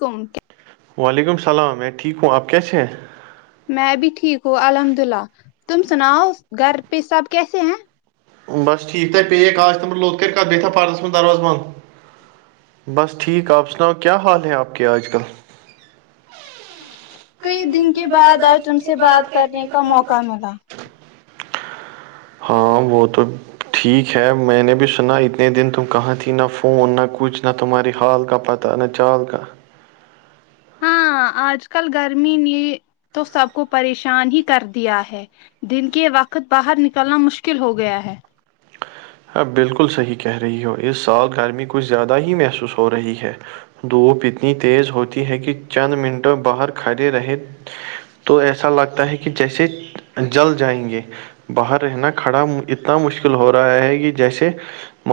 کون وعلیکم السلام میں ٹھیک ہوں آپ کیا ہیں میں بھی ٹھیک ہوں الحمد اللہ تم سناؤ گھر پہ سب کیسے ہیں بس ٹھیک تہ پیا آغج توم لوت کر ب داتا فردس م درواز بند بس ٹھیک آپ سناؤ کیا حال ہے آپ کے آج کل کئی دن کے بعد اور تم سے بات کرنے کا موقع ملا ہاں وہ تو تو ٹھیک ہے میں نے بھی سنا اتنے دن تم کہاں تھی نہ فون نہ کچھ نہ تمہاری حال کا پت تو نا چال کا ہاں آج کل گرمی نے تو سب کو پریشان ہی کر دیا ہے دن کے وقت باہر نکلنا مشکل ہو گیا ہے ہاں بالکل صحیح کہہ رہی ہو اس سال گرمیکچھ زیادہ ہی محسوس ہو رہی ہے دھوپ اتنی تیز ہوتی ہے کہ چند منٹوں باہر کھڑے رہ تو ایسا لگتا ہے کہ جیسے جل جائیں گے باہر رہنا کھڑا اتنا مشکل ہو رہا ہے کہ جیسے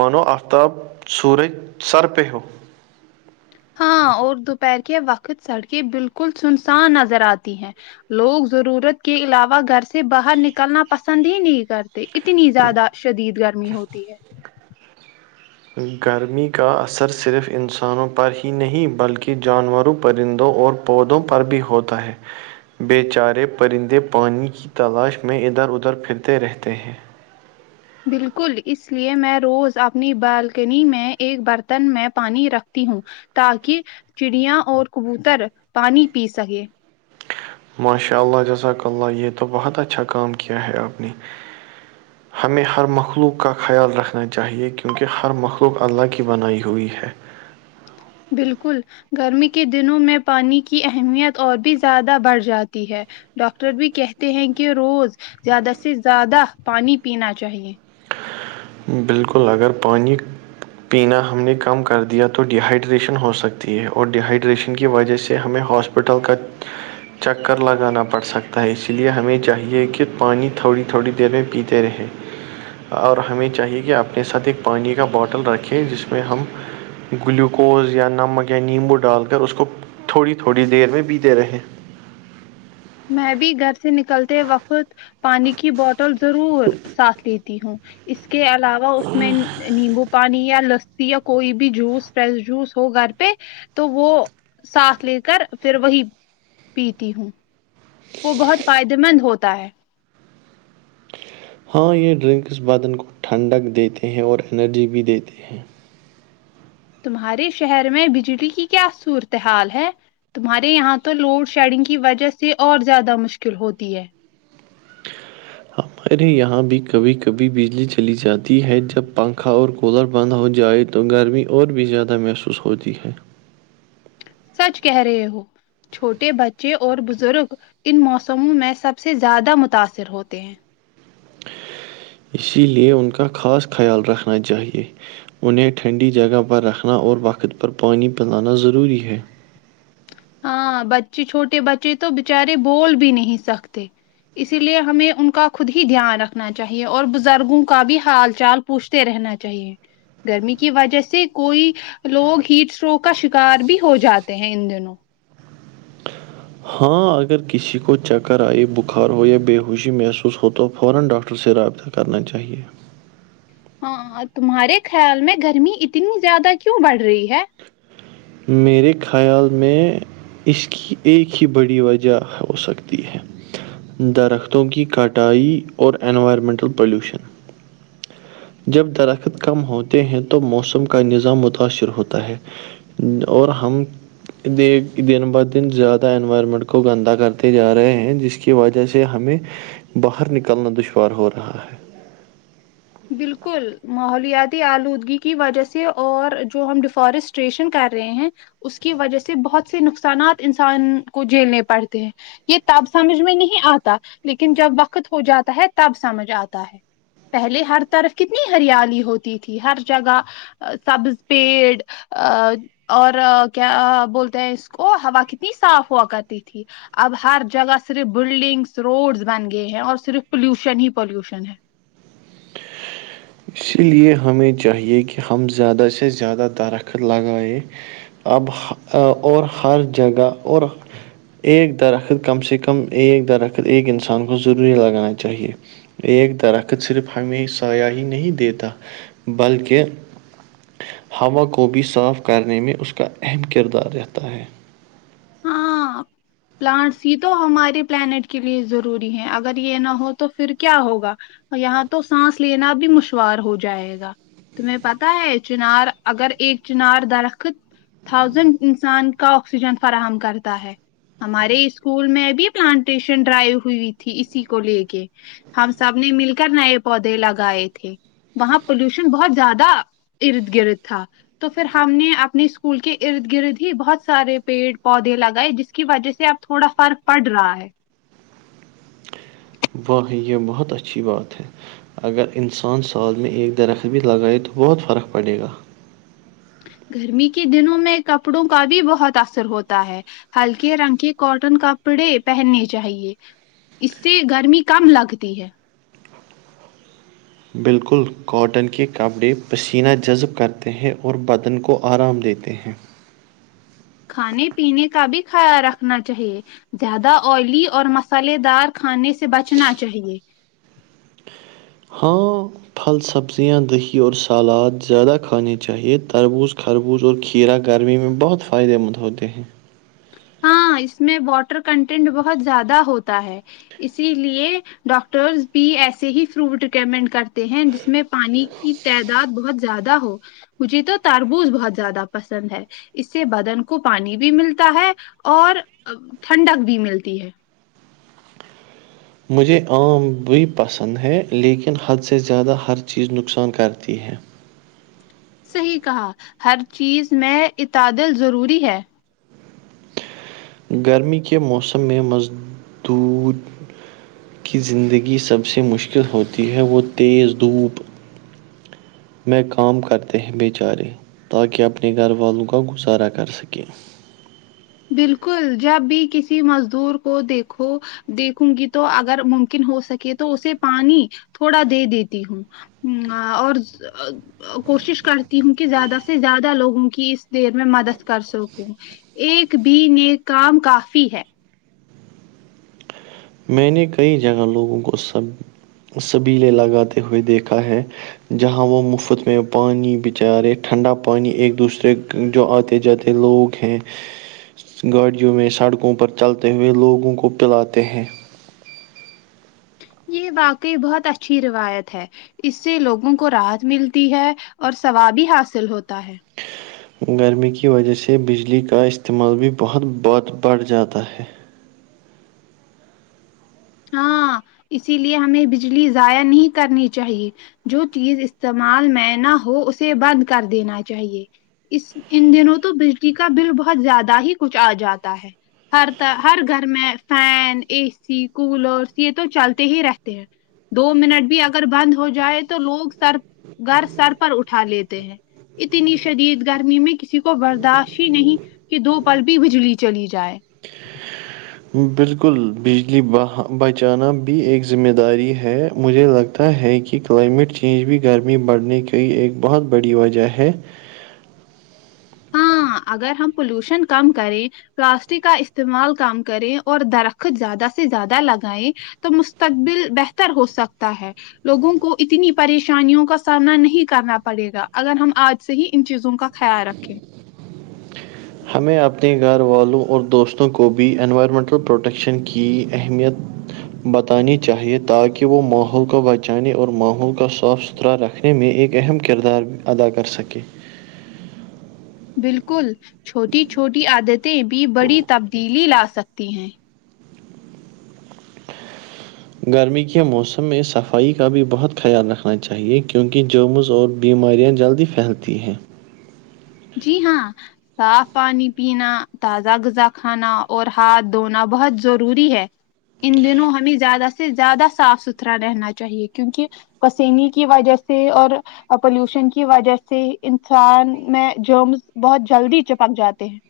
مانو آفتاب سورج سر پہ ہو ہاں اور دوپہر کے وقت سڑکیں بالکل سنسان نظر آتی ہیں لوگ ضرورت کے علاوہ گھر سے باہر نکلنا پسند ہی نہیں کرتے اتنی زیادہ شدید گرمی ہوتی ہے گرمی کا اثر صرف انسانوں پر ہی نہیں بلکہ جانوروں پرندوں اور پودوں پر بھی ہوتا ہے بیے چارے پرندے پانی کی تلاش میں ادھر ادھر پھرتے رہتے ہیں بالکل اس لیے میں روز اپنی بالکنی میں ایک برتن میں پانی رکھتی ہوں تاک چڑیا اور کبوتر پانی پی سکے ماشاء اللہ جزاک اللہ یہ تو بہت اچھا کام کیا ہے آپ نے [unintelligible] ہمیں ہر مخلوق کا خیال رکھنا چاہیے کیونکہ ہر مخلوق اللہ کی بنائی ہوئی ہے بالکل گرمی کے دنوں میں پانی کی اہمیت اور بھی زیادہ بڑھ جاتی ہے ڈاکٹر بھی کہتے ہیں کہ روز زیادہ سے زیادہ پانی پینا چاہیے بالکل اگر پانانی پینا ہم نے کم کر دیا تو ڈیہائیڈریشن ہو سکتی ہے اور ڈیہائیڈریشن کی وجہ سے ہمیں ہاس وٹل کا چکر لگانا پڑ سکتا ہے اس لیے ہمیں چاہیے کہ پانی تھوڑی تھوڑی دیر میں پیتی رہے اور ہمیں چاہیے کہ اپنے ساتھ ایک پانی کا بوٹل رکھیں جس میں ہم گلوکوز یا نمک یا نیمبو ڈال کر اس کو تھوڑی تھوڑی دیر میں بیتے رہیں میں بھی گھر سے نکلتے وقت پانی کی بوٹل ضرور ساتھ لیتی ہوں اس کے علاوہ اس میں نیمبو پانی یا لسی یا کوئی بھی جوس فریش جوس ہو گھر پہ تو وہ ساتھ لے کر پھر وہی پیتی ہوں وہ بہت فائدے مند ہوتا ہے ہاں یہ ڈرنکس بدن کو ٹھنڈک دیتے ہیں اور انرجی بھی دیتے ہیں تمہارے شہر میں بجلی کی کیا صورتحال ہے تمہارے یہاں تو لوڈ شیڈنگ کی وجہ سے اور زیادہ مشکل ہوتی ہے ہمارے یہاں بھی کبھی کبھی بجلی چلی جاتی ہے جب پنکھا اور کولر بند ہو جائے تو گرمی اور بھی زیادہ محسوس ہوتی ہے سچ کہہ رہے وہ چھوٹے بچے اور بزرگ ان موسموں میں سب سے زیادہ متاثر ہوتے ہیں اسی لیے ان کا خاص خیال رکھنا چاہیے انہیں ٹھنڈی جگہ پر رکھنا اور وقت پر پانی پلانا ضروری ہے ہاں بچے چھوٹے بچے تو بچارے بول بھی نہیں سکتے اسی لیے ہمیں ان کا خود ہی دھیان رکھنا چاہیے اور بزرگوں کا بھی حال چال پوچھتے رہنا چاہیے گرمی کی وجہ سے کوئی لوگ ہیٹ اسٹروک کا شکار بھی ہو جاتے ہیں ان دنوں ہاں اگر کسی کو چکر آئی بخار ہو یا بے ہووشی محسوس ہو تو فورا ڈاکٹر سے رابطہ کرنا چاہیے ہاں تمہارے خیال میں گرمی اتنی زیادہ کیوں بڑھ رہی ہے میرے خیال میں اس کی ایک ہی بڑی وجہ ہو سکتی ہے درختوں کی کٹائی اور انوائرمنٹل پولیوشن جب درخت کم ہوتے ہیں تو موسم کا نظام متاثر ہوتا ہے اور ہم دن ب دن زیادہ انوائرمنٹ کو گندا کرتے جا رہے ہیں جس کی کی وجہ سے ہمیں باہر نکلنا دشوار ہو رہا ہے بالکل ماحولیاتی آلودگی کی وجہ سے اور جو ہم ڈیفارسٹریشن کر رہے ہیں اس کی وجہ سے بہت سے نقصانات انسان کو جھیلنے پڑتے ہیں یہ تب سمجھ میں نہیں آتا لیکن جب وقت ہو جاتا ہے تب سمجھ آتا ہے پہلے ہر طرف کتنی ہریالی ہوتی تھی ہر جگہ سبز پیڑ آ اور کیا بولتے ہیں اس کو ہوا کتنی صاف ہوا کرتی تھی اب ہر جگہ صرف بلڈنگس روڈس بن گئے ہیں اور صرف پولوشن ہی پولوشن ہے اسی لیے ہمیں چاہیے کہ ہم زیادہ سے زیادہ درخت لگائیں اب اور ہر جگہ اور ایک درخت کم سے کم ایک درخت ایک انسان کو ضروری لگانا چاہیے ایک درخت صرف ہمیں سیہ ہی نہیں دیتا بلکہ ہوا کو بھی صاف کرنے میں اس کا اہم کردار رہتا ہے ہاں پلانٹس ہی تو ہمارے پلانیٹ کے لیے ضروری ہے اگر یہ نہ ہو تو پھر کیا ہوگا یہاں تو سانس لینا بھی مشوار ہو جائے گا تمہیں پتتا ہے چنار اگر ایک چنار درخت تھاؤزینڈ انسان کا آکسیجن فراہم کرتا ہے ہمارے اسکول میں بھی پلانٹیشن ڈرائیو ہوئی تھی اسی کو لے کے ہم سب نے مل کر نئے پودے لگائے تھے وہاں پولوشن بہت زیادہ ارد گرد تھا تو پھر ہم نے اپنے اسکول کے ارد گرد ہی بہت سارے پیڑ پودے لگائے جس کی وجہ سے اب تھوڑا فرق پڑ رہا ہے واہح یہ بہت اچھی بات ہے اگر انسان سال میں ایک درخت بھی لگائے تو بہت فرق پڑے گا گرمی کے دنوں میں کپڑوں کا بھی بہت اثر ہوتا ہے ہلکے رنگ کے کاٹن کپڑے پہننے چاہیے اس سے گرمی کم لگتی ہے بالکل کاٹن کے کپڑے پسینہ جذب کرتے ہیں اور بدن کو آرام دیتے ہیں کھانے پینے کا بھی خیال رکھنا چاہیے زیادہ آئلی اور مسالے دار کھانے سے بچنا چاہیے ہاں پھل سبزیاں دہی اور سلاد زیادہ کھانے چاہیے تربوز کھ خربوز اور کھیرا گرمی میں بہت فائدے مند ہوتے ہیں ہاں اس میں واٹر کنٹینٹ بہت زیادہ ہوتا ہے اسی لیے ڈاکٹرز بھی ایسے ہی فروٹ ریکمینڈ کرتے ہیں جس میں پانی کی تعداد بہت زیادہ ہو مجھے تو تربوز بہت زیادہ پسند ہے اس سے بدن کو پانی بھی ملتا ہے اور ٹھنڈک بھی ملتی ہے مجھے آم بھی پسند ہے لیکن حد سے زیادہ ہر چیز نقصان کرتی ہے صحیح کہا ہر چیز میں عتادل ضروری ہے گرمی کے موسم میں مزدود کی زندگی سب سے مشکل ہوتی ہے وہ تیز دھوپ میں کام کرتے ہیں بیےچارے تاکہ اپنے گھر والوں کا گزارا کر سکیں بالکل جب بھی کسی مزدور کو دیکھو دیکھوں گی تو اگر ممکن ہو سکے تو اسے پانی تھوڑا دے دیتی ہوں ہ اور کوشش کرتی ہوں کہ زیادہ سے زیادہ لوگوں کی اس دیر میں مدد کر سکوں ایک بھی ن کام کافی ہے میں نے کئی جگہ لوگوں کو سب سبیلے لگاتے ہوئے دیکھا ہے جہاں وہ مفت میں پانی بچارے ٹھنڈا پانی ایک دوسرے جو آتے جاتے لوگ ہیں گاڑیوں میں سڑکوں پر چلتے ہوئے لوگوں کو پلاتے ہیں یہ واقعی بہت اچھی روایت ہے اس سے لوگوں کو راحت ملتی ہے اور ثواب بھی حاصل ہوتا ہے گرمی کی وجہ سے بجلی کا استعمال بھی بہت بت بڑھ جاتا ہے ہاں اسی لیے ہمیں بجلی ضائع نہیں کرنی چاہیے جو چیز استعمال میں نہ ہو اسے بند کر دینا چاہیے اس ان دنوں تو بجلی کا بل بہت زیادہ ہی کچھ آ جاتا ہے ہر ط ہر گھر میں فین اے سی کولرس یہ تو چلتے ہی رہتے ہیں دو منٹ بھی اگر بند ہو جائے تو لوگ سر گھر سر پر اٹھا لیتے ہیں اتنی شدید گرمی میں کسی کو برداشت ہی نہیں کہ دو پل بھی ہی بجلی چلی جائے بالکل بجلی بچانا بھی ایک ذمہ داری ہے مجھے لگ ہے کہ کلائمیٹ چینج بھی گرمی بڑھنے کی ایک بہت بڑی وجہ ہے ہاں اگر ہم پولوشن کم کریں پلاسٹک کا استعمال کام کریں اور درخت زیادہ سے زیادہ لگائیں تو مستقبل بہتر ہو سکتا ہے لوگوں کو اتنی پریشانیوں کا سامنا نہیں کرنا پڑے گا اگر ہم آج سے ہی ان چیزوں کا خیال رکھیں ہمیں اپنے گھر والوں اور دوستوں کو بھی انوائرمنٹل پروٹکشن کی اہمیت بتانی چاہیے تاکہ وہ ماحول کو بچانے اور ماحول کا صاف س ستھرا رکھنے میں ایک اہم کردار ادا کر سکے بالکل چھوٹی چھوٹی عادتیں بھی بڑی تبدیلی لا سکتی ہیں گرمی کے موسم میں صفائی کا بھی بہت خیال رککھنا چاہیے کیونکہ جمز اور بیماریاں جلدی پھیلتی ہے جی ہاں صاف پانی پینا تازہ غذا کھانا اور ہاتھ دھونا بہت ضروری ہے ان دنوں ہمیں زیادہ سے زیادہ صاف ستھرا رہنا چاہیے کیونکہ پسینے کی وجہ سے اور پلیوشن کی وجہ سے انسان میں جومس بہت جلدی چپک جاتے ہیں [inaudible]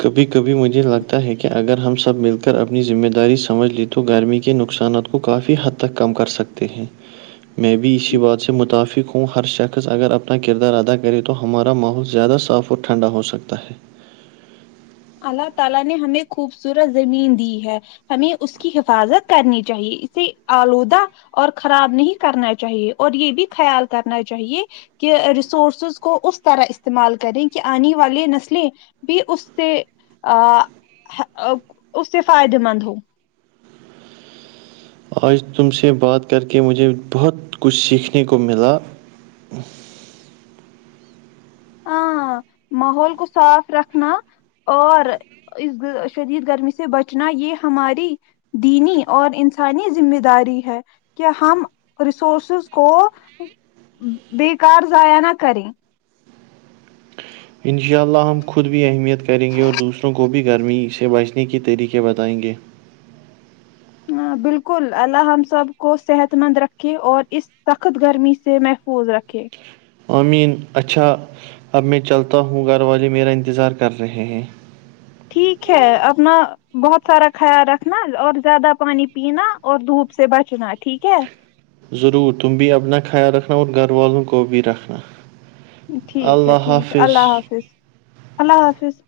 کبھی کبھی مجھے لگتا ہے کہ اگر ہم سب مل کر اپنی ذمہ داری سمجھ لی تو گرمی کے نقصانات کو وہ کافی حد تک کم کر سکتے ہیں میں بھی اسی بات سے متافق ہوں ہر شخص اگر اپنا کردار ادا کرے تو ہمارا ماحول زیادہ صاف وہ ٹھنڈا ہو سکتا ہے اللہ تعالی نے ہمیں خوبصورت زمین دی ہے ہمیں اس کی حفاظت کرنی چاہیے اس سے آلودہ اور خراب نہیں کرنا چاہیے اور یہ بھی خیال کرنا چاہیے کہ ریسورسز کو اس طرح استعمال کریں کہ آنے والی نسلیں بھی اس سے اس سے فائدے مند ہو آج تم سے بات کر کے مجھے بہت کچھ سیکھنے کو ملا ہاں ماحول کو صاف رکھنا اور اس شدید گرمی سے بچنا یہ ہماری دینی اور انسانی ذمہ داری ہے کہ ہم ریسورورسز کو بے کار ضائع نہ کریں ان شاء اللہ ہم خود بھی اہمیت کریں گے اور دوسروں کو بھی گرمی سے بچنے کے طریقے بتائیں گے ہ بالکل اللہ ہم سب کو صحت مند رکھے اور اس سخت گرمی سے محفوظ رکھے امین اچھا اب میں چلتا ہوں گھر والے میرا انتظار کر رہے ہیں ٹھیک ہے اپنا بہت سارا خیال رکھنا اور زیادہ پانی پینا اور دھوپ سے بچنا ٹھیک ہے ضرور تم بھی اپنا خیال رکھنا اور گھر والوں کو بھی رکھنا ٹھیک ہے ٹھیک ہے اللہ حافظ اللہ حافظ